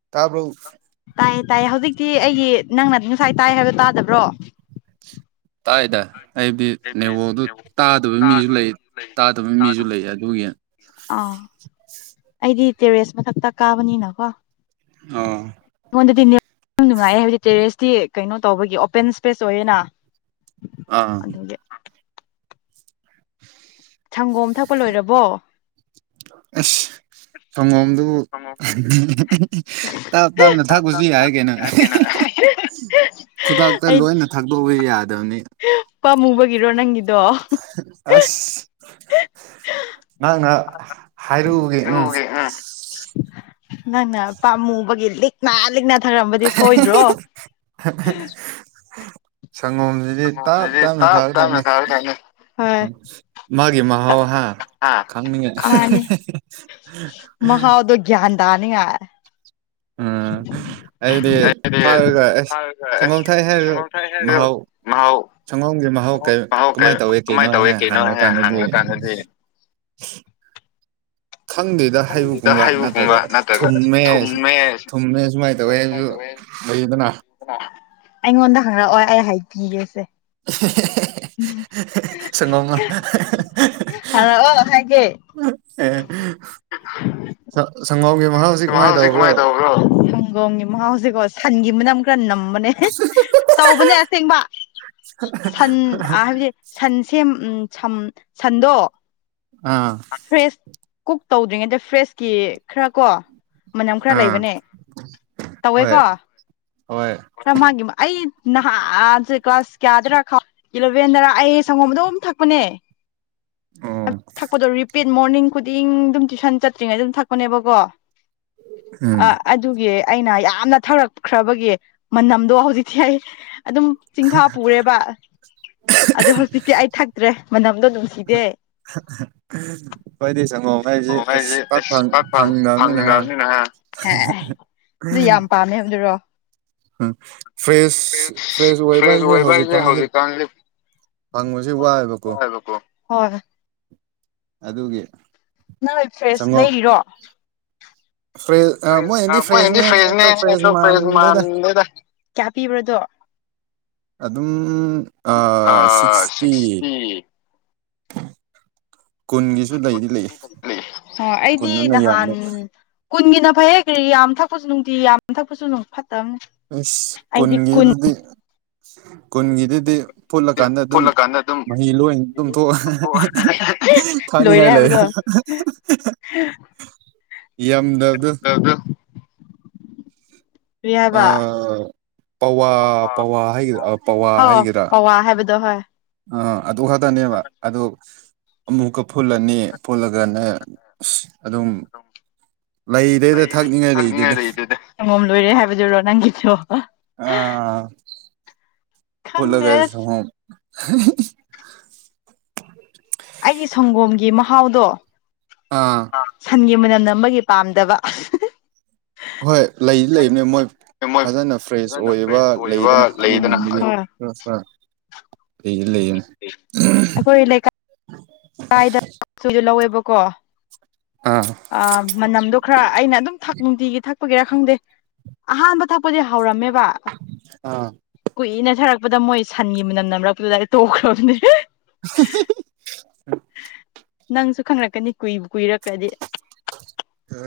ꯑꯣ ꯇꯥꯏꯌꯦ ꯇꯥꯏꯌꯦ ꯍꯧꯖꯤꯛꯇꯤ ꯑꯩꯒꯤ ꯅꯪꯅꯗꯤ ꯉꯁꯥꯏ ꯇꯥꯏ ꯍꯥꯏꯕ ꯇꯥꯗꯕ꯭ꯔꯣ ꯇꯥꯏꯗ ꯑꯩꯗꯤ ꯅꯦꯋꯣꯗꯨ ꯇꯥꯗꯕꯒꯤ ꯃꯤꯁꯨ ꯂꯩ ꯇꯥꯗꯕꯒꯤ ꯃꯤꯁꯨ ꯇꯥꯗꯕ ꯂꯩ ꯑꯗꯨꯒꯤ ꯂꯩ ꯑꯥ ꯑꯩꯗꯤ ꯇꯦꯔꯦꯁ ꯃꯊꯛꯇ ꯀꯥꯕꯅꯤꯅꯀꯣ ꯑꯣ ꯑꯩꯉꯣꯟꯗꯗꯤ ꯌꯥꯝ ꯅꯨꯡꯉꯥꯏ ꯍꯥꯏꯕꯗꯤ ꯇꯦꯔꯦꯁꯇꯤ ꯀꯩꯅꯣ ꯇꯧꯕꯒꯤ ꯑꯣꯄꯦꯟ ꯏꯁꯄꯦꯁ ꯑꯣꯏꯌꯦꯅ ꯑꯥ ꯑꯗꯨꯒꯤ ꯁꯪꯒꯣꯝ ꯊꯛꯄ ꯂꯣꯏꯔꯕꯣ ꯑꯁ ꯁꯪꯒꯣꯝꯗꯨ ꯇꯞ ꯇꯞꯅ ꯊꯛꯄꯁꯨ ꯌꯥꯏ ꯀꯩꯅꯣ ꯈꯨꯗꯛꯇ ꯑꯩ ꯂꯣꯏꯅ ꯊꯥꯗꯣꯛꯄ ꯌꯥꯗꯕꯅꯤ ꯄꯥꯃꯨꯕꯒꯤꯔꯣ ꯅꯪ ꯑꯁ ꯅꯍꯪꯅ ꯍꯥꯏꯔꯨꯕꯒꯤ ꯎꯝ ꯅꯪꯅ ꯄꯥꯃꯨꯕꯒꯤ ꯂꯤꯛꯅ ꯂꯤꯛꯅ ꯆꯠꯊꯔꯝꯕꯗꯤ ꯁꯣꯏꯗ꯭ꯔꯣ ꯁꯪꯒꯣꯝꯁꯤꯗꯤ ꯇꯥꯞ ꯁꯪꯒꯣꯝꯗꯨꯗꯤ ꯇꯥꯞꯅ ꯇꯞ ꯊꯥꯕ ꯇꯞꯅ ꯊꯪꯅꯤ ꯊꯛꯀꯗꯕꯅꯤ ꯍꯣꯏ ꯃꯥꯒꯤ ꯃꯍꯥꯎ ꯍꯥ ꯑꯥ ꯈꯪꯅꯤꯡꯉꯦ ꯃꯥꯅꯤ ꯃꯍꯥꯎꯗꯣ ꯒ꯭ꯌꯥꯟ ꯇꯥꯅꯤꯡꯉꯥꯏ ꯑꯥ ꯑꯩꯗꯤ ꯊꯥꯛꯔꯒ ꯑꯁ ꯊꯥꯔꯒ ꯁꯪꯒꯣꯝ ꯑꯁ ꯊꯥꯏ ꯍꯥꯏꯔꯒ ꯁꯪꯒꯣꯝ ꯊꯛꯑꯦ ꯍꯥꯏꯔꯒ ꯃꯍꯥꯎ ꯃꯍꯥꯎ ꯁꯪꯒꯣꯝꯒꯤ ꯃꯍꯥꯎꯩ ꯁꯪꯒꯣꯝꯒꯤ ꯃꯍꯥꯎ ꯀꯩ ꯀꯃꯥꯏꯅ ꯇꯧꯏꯤ ꯀꯩꯅꯣ ꯀꯃꯥꯏꯅ ꯇꯧꯋꯤ ꯍꯦꯛ ꯀꯩꯅꯣ ꯍꯥꯡꯉ ꯍꯥꯏꯅ ꯀꯥꯟꯗꯗꯤ [inaudible] ꯍꯪꯂꯀꯥꯟꯗꯗꯤ ꯈꯪꯗꯗ ꯈꯪꯗꯦꯗ ꯍꯩꯕꯨꯛꯀꯨꯝꯕ ꯅꯠꯇ꯭ꯔꯒ ꯍꯩꯕꯒꯨꯝꯕ ꯅꯠꯇ꯭ꯔꯒ ꯊꯨꯝꯃꯦ ꯊꯨꯝꯃꯦ ꯊꯨꯝꯃꯦ ꯁꯨꯃꯥꯏꯅ ꯇꯧꯋꯦꯁꯨ ꯑꯩꯗꯅ ꯑꯩꯉꯣꯟꯗ ꯍꯪꯔꯛꯑꯣ ꯑꯩ ꯍꯥꯏꯈꯤꯒꯦꯁꯦ ꯍꯍꯍꯍ ꯁꯪꯒꯣꯝ ꯍꯍꯍ ꯍꯪꯔꯛꯑꯣ ꯍꯥꯏꯒꯦ ꯑꯦ ꯁꯪ ꯁꯪꯒꯣꯝꯒꯤ ꯃꯍꯥꯎꯁꯤ ꯃꯍꯥꯎ ꯀꯃꯥꯏꯅ ꯍꯧꯖꯤꯛ ꯇꯧꯕ꯭ꯔꯣ ꯀꯃꯥꯏ ꯇꯕ꯭ꯔꯣ ꯁꯪꯒꯣꯝꯒꯤ ꯃꯍꯥꯎꯁꯦꯀꯣ ꯁꯟꯒꯤ ꯃꯅꯝ ꯈꯔ ꯅꯝꯕꯅꯦ ꯇꯧꯕꯅꯦ ꯑꯁꯦꯡꯕ ꯁꯟ ꯍꯥꯏꯕꯗꯤ ꯁꯟꯁꯦ ꯎꯝ ꯁꯟꯗꯣ ꯑꯥ ꯐ꯭ꯔꯦꯁ ꯀꯨꯛ ꯇꯧꯗ꯭ꯔꯤꯉꯩꯗ ꯐ꯭ꯔꯦꯁꯀꯤ ꯈꯔ ꯀꯣ ꯃꯅꯝ ꯈꯔ ꯑꯥ ꯂꯩꯕꯅꯦ ꯍꯣꯏ ꯇꯧꯋꯦꯀꯣ ꯍꯣꯏ ꯈꯔ ꯃꯥꯡꯒꯤ ꯑꯩ ꯅꯍꯥꯟꯁꯦ ꯀ꯭ꯂꯥꯁ ꯀꯌꯥꯗꯔ ꯏꯂꯚꯦꯟꯗꯔ ꯑꯩ ꯁꯪꯒꯣꯝꯗ ꯊꯛꯄꯅꯦ ꯑꯣ ꯊꯛꯄꯗꯣ ꯔꯤꯄꯤꯠ ꯃꯣꯔꯅꯤꯡ ꯈꯨꯗꯤꯡ ꯑꯗꯨꯝ ꯇ꯭ꯨꯁꯟ ꯆꯠꯇ꯭ꯔꯤꯉꯩꯗ ꯑꯗꯨꯝ ꯊꯛꯄꯅꯦꯕꯀꯣ ꯎꯝ ꯑ ꯑꯗꯨꯒꯤ ꯑꯩꯅ ꯌꯥꯝꯅ ꯊꯧꯔꯛꯈ꯭ꯔꯕꯒꯤ ꯃꯅꯝꯗꯣ ꯍꯧꯖꯤꯛꯇꯤ ꯑꯩ ꯑꯗꯨꯝ ꯆꯤꯡꯐꯥ ꯄꯨꯔꯦꯕ ꯑꯗ ꯍꯧꯖꯤꯛꯇꯤ ꯑꯩ ꯊꯛꯇ꯭ꯔꯦ ꯃꯅꯝ ꯁꯤꯗꯦ ꯑꯩꯣꯏꯗꯤ ꯆꯪꯉꯣ ꯍꯥꯏꯁꯦ ꯁꯪꯒꯣꯝ ꯑꯦꯁ ꯄ ꯑꯁ ꯄꯥꯛ ꯐꯪ ꯐꯪꯗꯕꯅꯤ ꯅꯍ ꯐꯪꯗꯕꯅꯤꯅ ꯍꯥ ꯑꯦ [unintelligible] ꯑꯗꯨ ꯌꯥꯝ ꯄꯥꯝꯃꯦ ꯑꯗꯨꯔꯣ ꯎꯝ ꯐ꯭ꯔꯦꯁ ꯐ꯭ꯔꯦꯁ ꯑꯣꯏꯕ ꯍꯥꯏꯁꯦ ꯍꯧꯖꯤꯛꯀꯥꯟꯗꯤ ꯍꯪꯕꯁꯦ ꯋꯥꯏꯑꯦꯕꯀꯣ ꯋꯥꯏꯕꯀꯣ ꯍꯣꯏ ꯑꯗꯨꯒꯤ ꯅꯣꯏ ꯐ꯭ꯔꯦꯁ ꯁꯪꯒꯣꯝ ꯂꯩꯔꯤꯔꯣ ꯐ꯭ꯔꯦꯁ ꯑ ꯐꯦ ꯃꯣꯏꯅꯗꯤ ꯃꯗꯤ ꯐ꯭ꯔꯦꯁꯅꯦ ꯑꯗꯣ ꯐ꯭ꯔꯦꯁ ꯃꯥꯟꯗꯦꯗ ꯃꯥꯗꯦꯗ ꯀꯌꯥ ꯄꯤꯕ꯭ꯔꯗꯣ ꯑꯗꯨꯝ ꯑ ꯁꯤꯛꯁꯇꯤ ꯀꯨꯟꯒꯤꯁꯨ ꯂꯩꯗꯤ ꯂꯩ ꯑ ꯑꯩꯗꯤ ꯀꯨꯟꯗꯨꯅ ꯌꯥꯝꯃꯦ ꯅꯍꯥꯟ ꯀꯨꯟꯒꯤꯅ ꯐꯩꯌꯦꯈ꯭ꯔꯤ ꯌꯥꯝ ꯊꯛꯄꯁꯨ ꯅꯨꯡꯇꯤ ꯌꯥꯝ ꯊꯛꯄꯁꯨ ꯅꯨꯡ ꯐꯠꯇꯕꯅꯤ ꯑꯩꯗꯤ ꯀꯨꯟ ꯎ ꯀꯨꯟꯒꯤꯗꯨꯗꯤ ꯐꯨꯠꯂꯀꯥꯟꯗ ꯑꯗꯨꯝ ꯐꯨꯠꯂꯀꯥꯟꯗ ꯑꯗꯨꯝ ꯃꯍꯤ ꯂꯣꯏꯅ ꯑꯗꯨꯝ ꯊꯣꯛꯣꯛꯑ ꯍꯥꯏꯪꯅꯤꯡꯉꯥꯏ ꯂꯩ ꯍꯥ ꯌꯥꯝꯗꯔꯗꯨ ꯍꯕ ꯄꯋꯥ ꯄꯋꯥ ꯍꯥꯏꯒꯗ꯭ꯔꯥ ꯄꯋꯥ ꯍꯥꯎ ꯄꯧꯋꯥ ꯍꯥꯏꯕꯗꯣ ꯍꯣꯏ ꯑ ꯑꯗꯨ ꯈꯛꯇꯅꯦꯕ ꯑꯗꯣ ꯑꯃꯨꯛꯀ ꯐꯨꯠꯂꯅꯤ ꯐꯨꯜꯂꯒꯅ ꯑꯗꯨꯝ ꯂꯩꯗꯦꯗ ꯊꯛꯅꯤꯡꯉꯥꯏ ꯊꯅꯤꯡꯉꯥꯏ ꯂꯩꯗꯦꯗ ꯂꯩꯪꯉꯣꯝ ꯂꯣꯏꯔꯦ ꯍꯥꯏꯕꯗꯨꯔꯣ ꯅꯪꯒꯤ ꯑꯥ ꯐꯂꯣꯒ ꯈꯪꯗ꯭ꯔꯦ ꯑꯁ ꯍ ꯑꯩꯒꯤ ꯁꯪꯒꯣꯝꯒꯤ ꯃꯍꯥꯎꯗꯣ ꯑꯥ ꯁꯟꯒꯤ ꯃꯅꯝ ꯅꯝꯕꯒꯤ ꯄꯥꯝꯗꯕ ꯍꯣꯏ ꯂꯩ ꯂꯩꯕꯅꯦ ꯃꯣꯏ ꯃꯣꯏ ꯐꯖꯅ ꯐ꯭ꯔꯦꯁ ꯐꯖꯅ ꯑꯣꯏꯕ ꯐ꯭ꯔꯦꯁ ꯑꯣꯏꯕ ꯂꯩꯗꯅ ꯂꯩꯗꯅ ꯑꯗꯨꯒꯨꯝꯕ ꯌ ꯑꯗꯨ ꯐꯔ ꯐꯔ ꯂꯩ ꯂꯩꯅꯤ ꯀꯥꯏꯗꯣꯏꯁꯨ ꯂꯧꯋꯦꯕꯀꯣ ꯑꯥ ꯑ ꯃꯅꯝꯗꯣ ꯈꯔ ꯑꯩꯅ ꯑꯗꯨꯝ ꯊꯛ ꯅꯨꯡꯇꯤꯒꯤ ꯊꯛ ꯊꯄꯒꯤꯦꯔꯥ ꯈꯪꯗꯦ ꯑꯍꯥꯟꯕ ꯊꯛꯄꯗꯤ ꯍꯧꯔꯝꯃꯦꯕ ꯑꯥ ꯎꯝ ꯀꯨꯏꯅ ꯊꯔꯛꯄ ꯂꯄꯗ ꯃꯣꯏ ꯁꯟꯒꯤ ꯃꯅꯝ ꯅꯝꯔꯛꯄꯗꯨꯗ ꯇꯣꯛꯈ꯭ꯔꯕꯅꯦ [unintelligible] ꯅꯪꯁꯨ ꯈꯪꯂꯛꯀꯅꯤ ꯀꯨꯏ ꯀꯨꯏꯔꯛꯈ꯭ꯔꯗꯤ ꯑ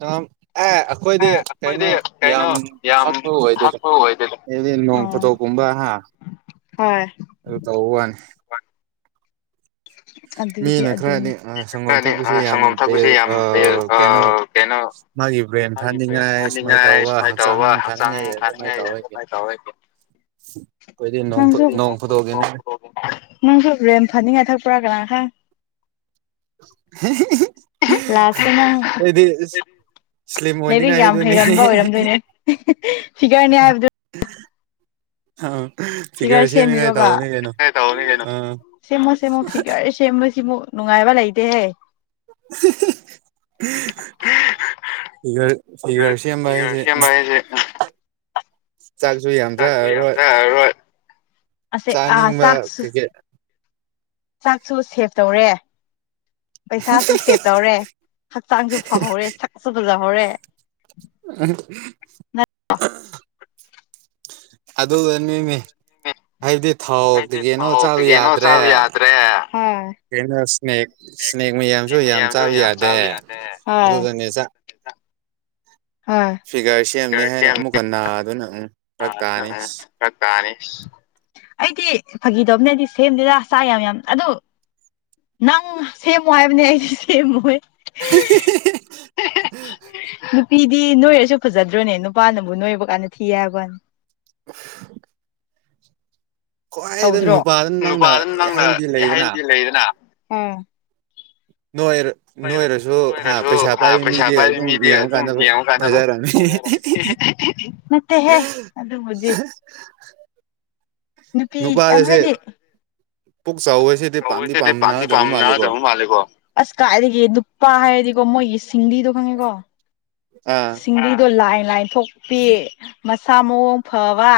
ꯑ ꯑꯦ ꯑꯩꯈꯣꯏꯗꯤ ꯑꯦ ꯀꯩꯅꯣ ꯑꯩꯈꯣꯏꯗꯤ ꯀꯩꯅꯣ ꯌꯥꯝ ꯌꯥꯝ ꯊꯛꯄ ꯑꯣꯏꯗꯦꯗ ꯊꯛꯄ ꯑꯣꯏꯗꯦꯗ ꯍꯥꯏꯗꯤ ꯅꯣꯡ ꯑꯣ ꯐꯣꯊꯣꯛꯀꯨꯝꯕ ꯇꯝꯕ ꯍꯥ ꯍꯣꯏ ꯑꯗꯨ ꯇꯧ ꯋꯥꯅꯤ ꯑꯗꯨꯗꯤ ꯃꯤꯅ ꯈꯔꯗꯤ ꯑꯗꯨꯅꯦ ꯁꯪꯒꯣꯝ ꯈꯔꯗꯤ ꯊꯛꯄꯁꯦ ꯌꯥꯝ ꯁꯪꯒꯣꯝ ꯊꯛꯄꯁꯦ ꯌꯥꯝ ꯀꯩꯅꯣ ꯍꯥꯏꯦ ꯍꯥꯏ ꯐꯥꯅꯤꯡꯉꯥꯏ ꯁꯨꯃꯥꯏꯅ ꯇꯧꯕ ꯍꯛꯆꯥꯡ ꯐꯅꯤꯡꯉꯥꯏ ꯑꯗꯨꯃꯥꯏꯅ ꯐꯅꯤꯡꯉꯥꯏ ꯇꯧꯔꯒꯦ ꯀꯃꯥꯏꯅ ꯇꯧ ꯑꯩ ꯑꯩꯈꯣꯏꯗꯤ ꯅꯣꯡ ꯅꯪꯁꯨ ꯅꯣꯡ ꯐꯨꯗꯣꯛꯒꯤꯅꯤ ꯅꯪꯁꯨ ꯔꯦꯝ ꯊꯥꯅꯤꯡꯉꯥꯏ ꯊ ꯄꯨꯔꯒ꯭ꯔꯥꯡ ꯍꯥꯏ [unintelligible] ꯂꯥꯛꯄꯤꯅꯪ ꯁ꯭ꯂꯤꯝ ꯂꯩꯗꯤ ꯑꯣꯏꯅꯤꯡꯉꯥꯏ ꯌꯥꯝ ꯍꯥꯏꯗꯨꯅꯤ ꯍꯩꯔꯝꯕ ꯑꯣꯏꯔꯝꯗꯣꯏꯅꯦ ꯐꯤꯒꯔꯅꯤ ꯍꯥꯏꯕꯗꯨ ꯑꯥꯎ ꯐꯤꯒꯔ ꯁꯦꯝꯕꯤꯔꯣꯕ ꯑꯥ ꯁꯦꯝꯃꯣ ꯁꯦꯝꯃꯣ ꯐꯤꯒꯔ ꯁꯦꯝꯕꯁꯤꯃꯨ ꯅꯨꯡꯉꯥꯏꯕ ꯂꯩꯇꯦꯍꯦ [unintelligible] ꯒ ꯐꯤꯒꯔ ꯐꯤꯒꯔ ꯊꯤꯒꯔꯁꯤꯝꯕꯁꯦ ꯁꯦꯝꯕ ꯍꯥꯏꯁꯦ ꯌꯥꯝ ꯑ ꯆꯥꯅꯤꯡꯕ ꯀꯩꯀꯩ ꯆꯥꯛꯁꯨ ꯁꯦꯞ ꯇꯧꯔꯦ ꯄꯩꯁꯥꯁꯨ ꯁꯦꯚ ꯇꯧꯔꯦ ꯍꯛꯆꯥꯡꯁꯨ ꯐꯍꯧꯔꯦ ꯁꯛꯁꯨ ꯐꯖꯍꯧꯔꯦ ꯑ ꯑꯗꯨꯒꯃꯤ ꯍꯥꯏꯕꯗꯤ ꯊꯥꯎꯇ ꯑꯩꯗꯤ ꯀꯅꯣ ꯊꯥꯎ ꯆꯥꯕ ꯀꯩꯀꯩꯅꯣ ꯌꯥꯗ꯭ꯔꯦ ꯆꯥꯕ ꯌꯥꯗ꯭ꯔꯦ ꯍꯣꯏ ꯀꯩꯅꯣ ꯏꯁꯅꯦꯛ ꯏꯁꯅꯦꯛ ꯃꯌꯥꯝꯁꯨ ꯌꯥꯝ ꯆꯥꯕ ꯌꯥꯗꯦ ꯑꯗꯨꯗꯅꯦ [unintelligible] ꯍꯣꯏ ꯏꯁꯤꯒꯔ ꯁꯦꯝꯅꯤ ꯐꯤꯒꯔ ꯍꯥꯏꯅ ꯁꯦꯝ ꯑꯃꯨꯛꯀ ꯅꯥꯗꯨꯅ ꯑꯃꯨ ꯔꯛ ꯇꯥꯅꯤ ꯐꯔꯛ ꯇꯥꯅꯤ ꯑꯩꯗꯤ ꯐꯥꯈꯤꯗꯕꯅꯗꯤ ꯁꯦꯝꯗꯦꯗ ꯆ ꯌꯥꯝ ꯌꯥꯝ ꯑꯗꯨ ꯅꯪ ꯁꯦꯝꯃꯣ ꯍꯥꯏꯕꯅꯦ ꯑꯩꯁꯨꯦ ꯁꯦꯝꯃꯨꯣꯏ [unintelligible] ꯗꯤ ꯅꯣꯏꯔꯁꯨ ꯐꯖꯗ꯭ꯔꯣꯅꯦ ꯅꯨꯄꯥꯅꯕꯨ ꯅꯣꯏꯕ ꯀꯥꯟꯗ ꯊꯤꯌꯦ ꯍꯥꯏꯕꯅꯤ [unintelligible] ꯈ꯭ꯋꯥꯏꯗ ꯇꯧꯗ꯭ꯔꯣ ꯅꯨꯄꯥꯗ ꯅꯨꯄꯥ ꯅꯪꯅ ꯑꯗꯨꯝ ꯅꯪꯅ ꯍꯥꯏꯕꯗꯤ ꯂꯩꯗꯅ ꯍꯌꯦꯗꯤ ꯂꯩꯗꯅ ꯎ ꯅꯣꯏ ꯅꯣꯏꯔꯁꯨ ꯍꯥ ꯅꯣꯏꯗꯁꯨ ꯄꯩꯁꯥ ꯄꯥꯏꯕ ꯄꯩꯁꯥ ꯃꯤꯗꯤ ꯄꯥꯏꯕ ꯑꯗꯨꯝ ꯃꯤꯗꯤ ꯑꯗꯨꯝ ꯌꯦꯡꯉꯀꯥꯟꯗ ꯌꯦꯡꯉꯀꯥꯟꯗ ꯐꯖꯔꯝꯅꯤ ꯐꯖꯔꯅꯤ ꯅꯠꯇꯦꯍꯦ ꯑꯗꯨꯕꯨꯗꯤ [unintelligible] ꯅꯨꯄꯤ ꯅꯨꯄꯥꯗꯁꯦ ꯍꯥꯏꯗꯤ ꯄꯨꯛ ꯆꯥꯎꯕꯁꯤꯗꯤ ꯄꯥꯝꯗꯤ ꯄꯥꯝꯅꯗꯕ ꯝ ꯃꯥꯜꯂꯦꯀꯣ ꯃꯥꯦꯣ ꯑꯁ ꯀꯥꯏꯗꯒꯤ ꯅꯨꯄꯥ ꯍꯥꯏꯔꯗꯤꯀꯣ ꯃꯣꯏꯒꯤ ꯁꯤꯡꯂꯤꯗꯣ ꯈꯪꯉꯦꯀꯣ ꯑꯥ ꯁꯤꯡꯂꯤꯩꯗꯣ ꯂꯥꯏꯟ ꯂꯥꯏꯟ ꯊꯣꯛꯄꯤ ꯃꯁꯥ ꯃꯎꯡ ꯐꯕ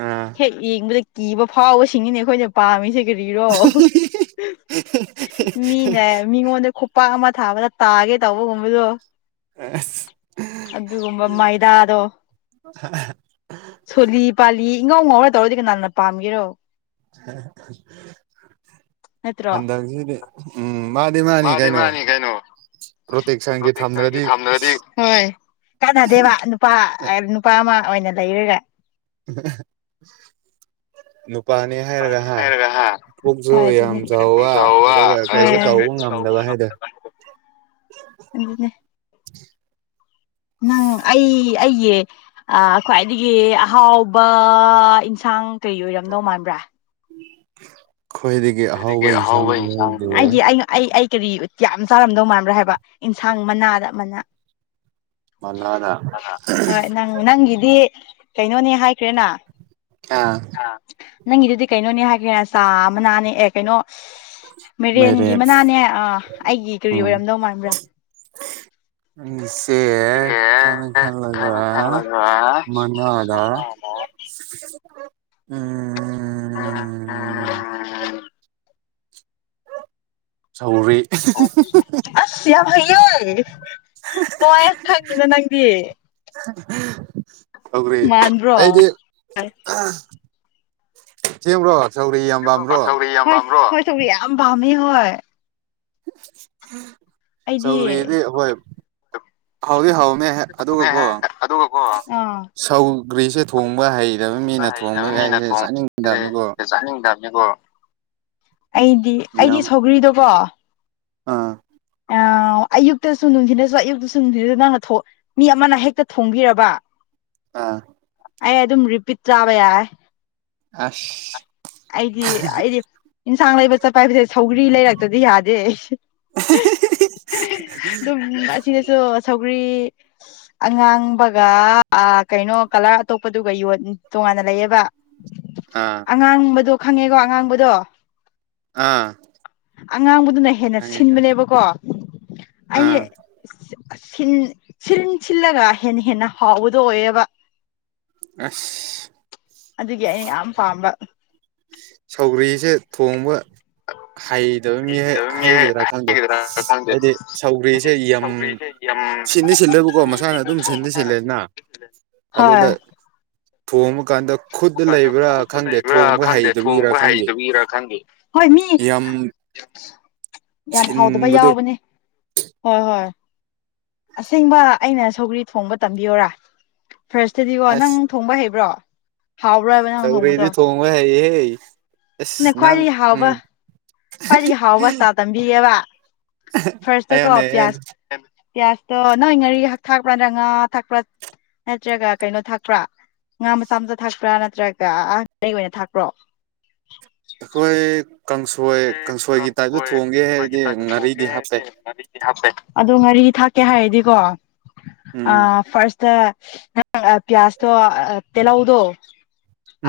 ꯑꯥ ꯍꯦꯛ ꯌꯦꯡꯕꯗ ꯀꯤꯕ ꯐꯥꯎꯕꯁꯤꯡꯅꯤꯅꯦ ꯑꯩꯈꯣꯏꯅ ꯄꯥꯝꯃꯤꯁꯤ ꯔꯤꯔꯣ ꯃꯤꯅꯦ ꯃꯤꯉꯣꯟꯗ ꯈꯨꯄꯥꯛ ꯑꯃ ꯊꯥꯕꯗ ꯇꯥꯒꯦ ꯇꯧꯕꯒꯨꯝꯕꯗꯣ ꯑꯁ ꯑꯗꯨꯒꯨꯝꯕ ꯃꯣꯏꯗꯥꯗꯣ ꯁꯣꯜꯂꯤ ꯄꯥꯜꯂꯤ ꯏꯉꯥꯎ ꯉꯥꯎꯔ ꯇꯧꯔꯗꯤ ꯀꯅꯥꯅ ꯄꯥꯝꯒꯦꯔꯣ ꯍꯟꯗꯛꯁꯤꯗꯤ ꯎꯝ ꯃꯥꯗꯤ ꯃꯥꯅꯤ ꯀꯩꯅꯣ ꯄ꯭ꯔꯣꯇꯁꯒꯤ ꯊꯝꯗ꯭ꯔꯗꯤ ꯀꯥꯟꯅꯗꯦꯕ ꯅꯨꯄꯥ ꯅꯨꯄꯥ ꯑꯃ ꯑꯣꯏꯅ ꯂꯩꯔꯒ [inaudible] ꯄꯅꯤ ꯍꯥꯏꯔꯒ ꯃꯥꯅꯤ ꯍꯥ ꯄꯨꯛꯁꯨ ꯍꯣꯏ ꯌꯥꯝ ꯑꯗꯨꯅꯦ ꯆꯥꯎꯕ ꯑꯗꯨꯒ ꯀꯩꯁꯨ ꯇꯧꯕ ꯉꯝꯗꯕ ꯍꯥꯏꯗꯣ [inaudible] [inaudible] ꯑꯗꯨꯅꯦ [inaudible] ꯅꯪ ꯑꯩ ꯑꯩꯒꯤꯦ ꯈ꯭ꯋꯥꯏꯗꯒꯤ ꯑꯍꯥꯎꯕ ꯏꯟꯁꯥꯡ ꯑꯉꯥꯡ ꯀꯩ ꯑꯣꯏꯔꯝꯅꯧ ꯃꯥꯟꯕ꯭ꯔꯥ ꯑꯩꯈꯣꯏꯗꯒꯤ ꯑꯍꯥꯎꯕ ꯍ ꯌꯦꯟꯁꯥꯡꯗꯤ ꯑꯩꯒꯤ ꯀꯔꯤ ꯌꯥꯝ ꯆꯥꯔꯝꯗꯧ ꯃꯥꯟꯕ꯭ꯔꯥ ꯍꯥꯏꯕ ꯑꯦꯟꯁꯥꯡ ꯃꯅꯥꯗ ꯃꯅꯥ ꯃꯅꯥꯅ ꯍꯣꯏ ꯅꯪ ꯅꯪꯒꯤꯗꯤ ꯀꯩꯅꯣꯅꯦ ꯍꯥꯏꯈ꯭ꯔꯦꯅꯥ ꯑꯥ ꯑ ꯅꯪꯒꯤꯗꯨꯗꯤ ꯀꯩꯅꯣꯅꯦ ꯍꯥꯏꯈ꯭ꯔꯦ ꯆꯥ ꯃꯅꯥꯅꯦ ꯑꯦ ꯀꯩꯅꯣ ꯃꯦꯔꯦꯟꯒꯤ ꯃꯥꯏꯔꯦꯟ ꯃꯅꯥꯅꯦ ꯑ ꯑꯩꯒꯤ ꯀꯔꯤ ꯑꯣꯏꯔꯝꯗꯧ ꯃꯥꯟꯕ꯭ꯔꯥ ꯎꯝ ꯁ ꯈꯪ ꯈꯂ ꯃꯉꯗ ꯎꯝ ꯁꯧꯔꯤ ꯑꯁꯤꯍꯩꯌꯦ ꯀ ꯈꯪꯉꯤꯅ ꯅꯪꯗꯤ ꯍꯧ꯭ꯔꯤ ꯃꯥꯟꯕ꯭ꯔꯣ ꯑꯩꯗꯤ ꯁꯦꯝ꯭ꯔꯣ ꯍꯣꯏ ꯌꯥꯝ ꯑꯩꯗꯤ ꯁꯧꯒꯔꯤꯗꯤ ꯍꯣꯏ ꯍꯥꯎꯗꯤ ꯍꯥꯎ ꯑꯗꯨꯒꯀꯣ ꯑꯗꯨꯒꯀꯣ ꯑꯥ ꯁꯧꯒ꯭ꯔꯤꯁꯦ ꯊꯣꯡꯕ ꯍꯩꯕ ꯃꯤꯅ ꯈꯔ ꯊꯣꯡꯕ ꯍꯩꯇꯕ ꯌꯥ ꯃꯤꯅ ꯁꯦ ꯆꯥꯅꯤꯡꯉꯗꯕꯅꯤꯀꯣ ꯊꯣꯡꯕꯁꯦ ꯆꯥꯅꯤꯡꯗꯕꯅꯤꯀꯣ ꯑꯩꯗꯤ ꯑꯩꯗꯤ ꯁꯧꯒ꯭ꯔꯤꯗꯣꯀꯣ ꯑꯥ ꯑ [inaudible] ꯑꯌꯨꯛꯇꯁꯨ ꯅꯨꯡꯊꯤꯅꯁꯨ ꯑꯌꯨꯛꯇꯁꯨ ꯅꯨꯡꯊꯤ ꯅꯪꯅ ꯃꯤ ꯑꯃꯅ ꯍꯦꯛꯇ ꯊꯣꯡꯕꯤꯔꯕ ꯑꯥ ꯑꯩ ꯑꯗꯨꯝ ꯔꯤꯄꯤꯠ ꯇꯥꯕ ꯌꯥꯏꯦ ꯑꯁ ꯑꯩꯗꯤ ꯑꯩꯗꯤ ꯌꯦꯟꯁꯥꯡ ꯂꯩꯕ ꯆꯠꯄ ꯍꯥꯏꯕꯕꯁꯤꯦ ꯁꯧꯒ꯭ꯔꯤ ꯂꯩꯔꯛꯇꯗꯤ ꯌꯥꯗꯦ ꯑꯩꯁꯦ ꯑꯗꯨꯝ ꯑꯁꯤꯗꯁꯨ ꯁꯧꯒꯔꯤ [inaudible] ꯑꯉꯥꯡꯕꯒ ꯀꯩꯅꯣ ꯀꯂꯔ ꯑꯇꯣꯞꯄꯗꯨꯒ ꯌ ꯇꯣꯉꯥꯟꯅ ꯂꯩꯌꯦꯕ ꯑꯥ ꯑꯉꯥꯡꯕꯗꯣ ꯈꯪꯉꯦꯀꯣ ꯑꯉꯥꯡꯕꯗꯣ ꯑꯥ ꯑꯉꯥꯡꯕꯗꯨꯅ ꯍꯦꯟꯅ ꯈꯪꯉꯦ ꯈꯪꯉꯦ ꯁꯤꯟꯕꯅꯦꯕꯀꯣ ꯑꯦ ꯑꯥ ꯁꯤꯜ ꯁꯤꯜꯂꯒ ꯍꯦꯟꯅ ꯍꯦꯟꯅ ꯍꯥꯎꯕꯗꯣ ꯑꯣꯏꯑꯕ ꯑꯁ ꯑꯗꯨꯒꯤ ꯑꯩꯅ ꯌꯥꯝ ꯄꯥꯝꯕ ꯁꯧꯒ꯭ꯔꯤꯁꯦ ꯊꯣꯡꯕ ꯍꯩꯗꯕ ꯃꯤ ꯍꯩꯒꯗ꯭ꯔꯥ ꯈꯪꯗꯦ ꯍꯥꯏꯗꯤ ꯁꯧꯒ꯭ꯔꯤꯁꯦ ꯍꯥꯏꯗꯤ ꯌ ꯁꯧꯒ꯭ꯔꯤꯁꯦ ꯌꯥꯝ ꯁꯤꯟꯗ ꯁꯤꯜꯂꯦꯕꯀꯣ ꯃꯁꯥꯅ ꯑꯗꯨꯝ ꯁꯤꯟꯟꯅ ꯁꯤꯜꯂꯦꯅ ꯏꯗ ꯑꯗꯗ ꯗ ꯈꯪꯗꯦ ꯈ ꯊꯣꯡꯕ ꯈꯪꯗꯦꯦ ꯍꯩꯇꯕꯒꯤꯔꯥ ꯊꯣꯡꯒ ꯈꯪꯗꯦ ꯍꯩꯗꯕꯤꯔꯥ ꯈꯪꯗꯦ ꯍꯣꯌ ꯃꯤ ꯌꯥꯝ ꯌꯥꯝ ꯍꯥꯎꯗꯕ ꯁꯤꯟꯕꯗꯣ ꯌꯥꯎꯕꯅꯦ ꯍꯣꯏ ꯍꯣꯏ ꯑꯁꯦꯡꯕ ꯑꯩꯅ ꯁꯧꯒ꯭ꯔꯤ ꯊꯣꯡꯕ ꯇꯝꯕꯤꯌꯔꯥ ꯐꯥꯔꯁꯇꯗꯤꯀꯣ ꯅꯪ ꯊꯣꯡꯕ ꯍꯩꯕ꯭ꯔꯣ ꯍꯥꯎꯕ꯭ꯔꯕ ꯅꯪ ꯊꯣꯡꯕꯗꯣ ꯆꯧꯔꯦꯗꯤ ꯊꯣꯡꯉ ꯍꯩꯍꯦ ꯑꯁ ꯅꯪ ꯎꯝ ꯐꯗꯤ ꯍꯥꯎꯕ ꯑꯁꯇꯥ ꯇꯝꯕꯤꯒꯦꯕ ꯐꯥꯔꯁꯇꯀꯣ ꯍꯥꯏꯌꯣꯅꯦ ꯍꯥꯏꯌꯣꯅꯦ ꯄꯤꯌꯥꯁ ꯄꯤꯌꯥꯁꯇꯣ ꯅꯣꯏ ꯉꯥꯔꯤ ꯍꯛ ꯊꯥꯛꯄ꯭ꯔ ꯅ꯭ꯔ ꯉꯥ ꯊꯥꯛꯄ꯭ꯔꯥ ꯅꯠꯇ꯭ꯔꯒ ꯀꯩꯅꯣ ꯊꯥꯛꯄ꯭ꯔꯥ ꯉꯥ ꯃꯆꯥ ꯃꯆꯥ ꯊꯥꯛꯄ꯭ꯔꯥ ꯅꯠꯇ꯭ꯔꯒ ꯑꯍꯩ ꯑꯣꯏꯅ ꯊꯥꯛꯄ꯭ꯔꯣ ꯑꯩꯈꯣꯏ ꯀꯥꯡꯁꯣꯏ ꯀꯥꯡꯁꯣꯏꯒꯤ ꯇꯥꯏꯞꯇ ꯀꯥꯡꯁꯣꯏ ꯊꯣꯡꯒꯦ ꯀꯥꯡꯁꯣꯏꯒꯤ ꯍꯥꯏꯔꯗꯤ ꯇꯥꯏꯞꯇ ꯊꯣꯡꯒꯦ ꯉꯥꯔꯤꯗꯤ ꯍꯥꯞꯄꯦ ꯍꯥꯏꯔꯗꯤ ꯉꯥꯔꯤꯗꯤ ꯍꯥꯞꯄꯦ ꯑꯗꯣ ꯉꯥꯔꯤ ꯊꯥꯛꯀꯦ ꯍꯥꯏꯔꯗꯤꯀꯣ ꯎꯝ ꯐꯥꯔꯁꯇ ꯄꯤꯌꯥꯖ ꯇꯣ ꯇꯂ ꯎꯗꯣ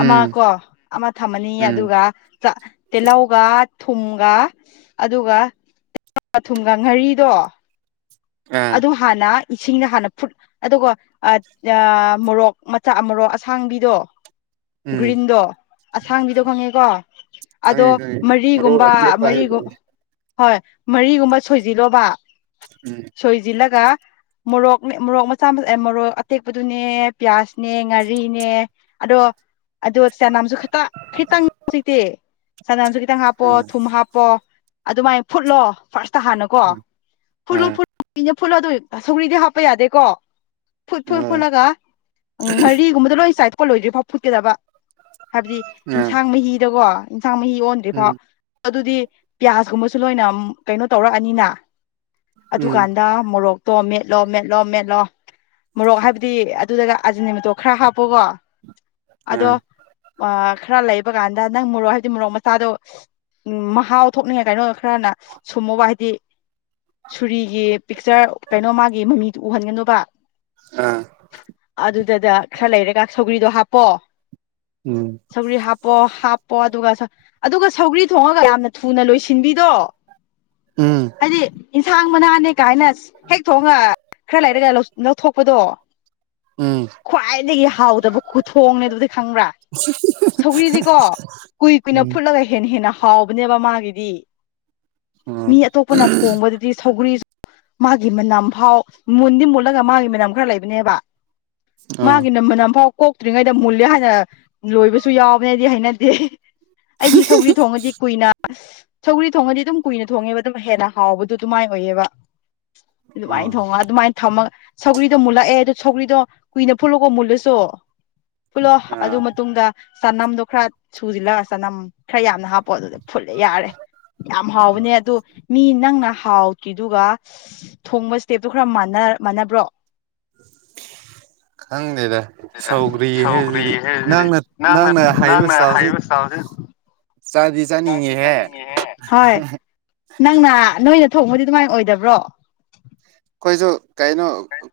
ꯑꯃ ꯀꯣ ꯑꯃ ꯊꯝꯃꯅꯤ ꯎꯝ ꯑꯗꯨꯒ ꯇꯤꯍꯧꯒ ꯊꯨꯝꯒ ꯑꯗꯨꯒ ꯊꯨꯝꯒ ꯉꯥꯔꯤꯗꯣ ꯑꯥ ꯑꯗꯨ ꯍꯅ ꯏꯁꯤꯡꯅ ꯍꯥꯟꯅ ꯐꯨꯠ ꯑꯗꯨꯒ ꯃꯣꯔꯣꯛ ꯃꯆꯥ ꯃꯣꯔꯣꯛ ꯑꯁꯥꯡꯕꯤꯗꯣ ꯎꯝ ꯒ꯭ꯔꯤꯟꯗꯣ ꯑꯁꯥꯡꯕꯤꯗꯣ ꯈꯪꯉꯦꯀꯣ ꯑꯗꯣ ꯈꯪꯉꯦ ꯈꯪꯉꯦ ꯃꯔꯣꯛ ꯃꯔꯤꯒꯨꯝꯕ ꯑꯇꯦꯛꯄ ꯃꯔꯤꯒꯨꯝ ꯍꯥꯏꯕꯗꯨꯅꯤ ꯍꯣꯏ ꯃꯔꯤꯒꯨꯝꯕ ꯁꯣꯏꯖꯤꯜꯂꯣꯕ ꯎꯝ ꯁꯣꯏꯁꯤꯜꯂꯒ ꯃꯣꯔꯣꯛꯅꯦ ꯃꯣꯔꯣꯛ ꯃꯆꯥ ꯃꯆꯥ ꯃꯣꯔꯣꯛ ꯑꯇꯦꯛꯄꯗꯨꯅꯦ ꯄꯤꯌꯥꯁ ꯅꯦ ꯉꯥꯔꯤꯅꯦ ꯑꯗꯣ ꯑꯗꯨ ꯆꯅꯥꯝꯁꯨ ꯈꯤꯇ ꯈꯤꯇꯪꯇꯦ ꯆꯅꯝꯁꯨ ꯈꯤꯇꯪ ꯍꯥꯞꯄꯣ ꯑꯥ ꯊꯨꯝ ꯍꯥꯞꯄꯣ ꯑꯗꯨꯃꯥꯏꯅ ꯐꯨꯠꯂꯣ ꯐꯥꯔꯁꯇ ꯍꯥꯟꯅ ꯀꯣ ꯎꯝ ꯐꯨꯠꯂꯣ ꯑꯥ ꯐꯨ ꯃꯤꯅ ꯐꯨꯜꯂꯣ ꯑꯗꯨꯝ ꯁꯧꯒꯔꯤꯗꯤꯩ ꯍꯥꯞꯄ ꯌꯥꯗꯦꯀꯣ ꯐꯨꯠ ꯐꯨꯠ ꯑꯥ ꯐꯨꯠꯂꯒ ꯎ ꯉꯥꯔꯤꯒꯨꯝꯕꯗ ꯂꯣꯏ ꯆꯥꯏꯄꯣꯠꯂꯣꯏꯗ꯭ꯔꯤꯐꯥꯎ ꯐꯨꯠꯀꯗꯕ ꯍꯥꯏꯕꯗꯤ ꯑꯥ ꯌꯦꯟꯁꯥꯡ ꯃꯍꯤꯗꯀꯣ ꯏꯟꯁꯥꯡ ꯃꯍꯤ ꯑꯣꯟꯗ꯭ꯔꯤ ꯐꯥꯎ ꯎꯝ ꯑꯗꯨꯗꯤ ꯄꯤꯌꯥꯁꯀꯨꯝꯕꯁꯨ ꯂꯣꯏꯅ ꯀꯩꯅꯣ ꯇꯧꯔꯛꯑꯅꯤꯅ ꯎꯝ ꯑꯗꯨꯀꯥꯟꯗ ꯃꯣꯔꯣꯛ ꯇꯣ ꯃꯦꯠꯂꯣ ꯃꯦꯠꯂꯣ ꯃꯦꯠꯂꯣ ꯃꯣꯔꯣꯛ ꯍꯥꯏꯕꯗꯤ ꯑꯗꯨꯗꯒ ꯑꯥꯖꯤꯅꯤ ꯃꯇꯣꯛ ꯈꯔ ꯍꯥꯞꯄꯣꯀꯣ ꯑꯗꯣ ꯑꯥ ꯈꯔ ꯂꯩꯕ ꯀꯥꯟꯗ ꯅꯪ ꯃꯣꯔꯣꯛ ꯍꯥꯏꯕꯗꯤ ꯃꯣꯔꯣꯛ ꯃꯆꯥꯗꯣ ꯎꯝ ꯃꯍꯥꯎ ꯊꯣꯛꯅꯤꯡꯉꯦ ꯀꯩꯅꯣ ꯈꯔꯅ ꯁꯨꯝꯃꯨꯕ ꯍꯥꯏꯗꯤ ꯁꯨꯔꯤꯒꯤ ꯄꯤꯛꯆꯔ ꯀꯩꯅꯣ ꯃꯥꯒꯤ ꯃꯃꯤꯗꯨ ꯎꯍꯟꯒꯅꯨꯕ ꯑꯥ ꯑꯗꯨꯗ ꯈꯔ ꯂꯩꯔꯒ ꯁꯧꯒ꯭ꯔꯤꯗꯣ ꯍꯥꯞꯄꯣ ꯎꯝ ꯁꯧꯒꯔꯤ ꯍꯥꯞꯄꯣ ꯍꯥꯞꯄꯣ ꯑꯗꯨꯒ ꯑꯗꯨꯒ ꯁꯧꯒꯔꯤ ꯊꯣꯡꯉꯒ ꯌꯥꯝꯅ ꯊꯨꯅ ꯂꯣꯏꯁꯤꯟꯕꯤꯗꯣ ꯎꯝ ꯍꯥꯏꯗꯤ ꯊꯥꯡ ꯃꯅꯥꯅꯦ ꯀꯥꯏꯅ ꯍꯦꯛ ꯊꯣꯡꯉ ꯈꯔ ꯂꯩꯔ ꯂꯧꯊꯣꯛꯄꯗꯣ ꯎꯝ ꯈ꯭ꯋꯥꯏꯗꯒꯤ ꯍꯥꯎꯗꯕ ꯈꯨꯊꯣꯡꯅꯦ ꯑꯗꯨꯗꯤ ꯈꯪꯕ꯭ꯔꯥ ꯁꯧꯔꯤꯗꯤꯀꯣ ꯀꯨꯏ ꯀꯨꯏꯅ ꯎꯝ ꯐꯨꯠꯂꯒ ꯍꯦꯟꯅ ꯍꯦꯟꯅ ꯍꯥꯎꯕꯅꯦꯕ ꯃꯥꯒꯤꯗꯤ ꯑꯥ ꯃꯤ ꯑꯇꯣꯞꯄꯅ ꯊꯣꯡꯕꯗꯨ ꯔꯤ ꯃꯥꯒꯤ ꯃꯅꯝ ꯐꯥꯎ ꯃꯨꯟꯗꯤ ꯃꯨꯜꯂꯒ ꯃꯥꯒꯤ ꯃꯅꯝ ꯈꯔ ꯂꯩꯕꯅꯦꯕ ꯑꯥ ꯃꯥꯒꯤꯅꯝꯕ ꯅ ꯐ [unintelligible] ꯀꯣꯛꯇ꯭ꯔꯤꯉꯩꯗ ꯃꯨꯜꯂꯦ ꯍꯥꯏꯅ ꯂꯣꯏꯕꯁꯨ ꯌꯥꯎꯕꯅꯤ ꯑꯩꯗꯤ ꯍꯩꯅꯗꯦ ꯑꯩꯗꯤ ꯁꯧꯒ꯭ꯔꯤ ꯊꯣꯡꯉꯗꯤ ꯀꯨꯏꯅ ꯁꯧꯒ꯭ꯔꯤ ꯊꯣꯡꯉꯗꯤ ꯑꯗꯨꯝ ꯀꯨꯏꯅ ꯊꯣꯡꯉꯦꯕ ꯑꯗꯨꯝ ꯍꯦꯟꯅ ꯍꯥꯎꯕ ꯑꯗꯨꯃꯥꯏꯅ ꯑꯣꯏꯌꯦꯕ ꯑꯗꯨꯃꯥꯏꯅ ꯑꯥ ꯊꯣꯡꯉꯒ ꯑꯗꯨꯃꯥꯏꯅ ꯊꯝꯃꯒ ꯁꯧꯒ꯭ꯔꯤꯗꯣ ꯃꯨꯜꯂꯛꯑꯦ ꯑꯗꯨꯗꯣ ꯁꯧꯒ꯭ꯔꯤꯗꯣ ꯀꯨꯏꯅ ꯐꯨꯠꯂꯨꯀꯣ ꯃꯨꯜꯂꯁꯨ ꯄꯨꯜꯂꯣ ꯑꯥ ꯑꯗꯨꯏ ꯃꯇꯨꯡꯗ ꯆꯅꯝꯗꯣ ꯈꯔ ꯁꯨꯁꯤꯜꯂꯣ ꯆꯅꯝ ꯈꯔ ꯌꯥꯝꯅ ꯍꯥꯞꯄꯣ ꯑꯗꯨꯗ ꯐꯨꯠꯂꯦ ꯌꯥꯔꯦ ꯌꯥꯝ ꯍꯥꯎꯕꯅꯦ ꯑꯗꯨ ꯃꯤ ꯅꯪꯅ ꯊꯥꯎꯀꯤꯗꯨꯒ ꯊꯣꯡꯕ ꯏꯁꯇꯦꯞꯇꯣ ꯈꯔ ꯃꯥꯟꯅ ꯃꯥꯟꯅꯕ꯭ꯔꯣ ꯈꯪꯗꯦꯗ ꯑꯗꯨꯗ ꯁꯧꯒ꯭ꯔꯤ ꯁꯧꯒ꯭ꯔꯤ ꯍꯥꯏꯕꯁꯤꯗꯤ ꯍꯥꯏꯁꯤꯗꯤ ꯅꯪꯅ ꯅꯪꯅ ꯍꯥꯏꯔꯤꯕ ꯅꯪꯅ ꯆꯁꯤ ꯍꯥꯏꯔꯤꯕ ꯏꯁꯇꯥꯏꯜꯁꯤ [unintelligible] ꯍꯣꯏ ꯅꯪꯅ ꯅꯣꯏꯅ ꯊꯣꯡꯕꯗꯤ ꯑꯗꯨꯃꯥꯏꯅ ꯑꯣꯏꯗꯕ꯭ꯔꯣ ꯈꯣꯏꯁꯨ ꯀꯩꯅꯣ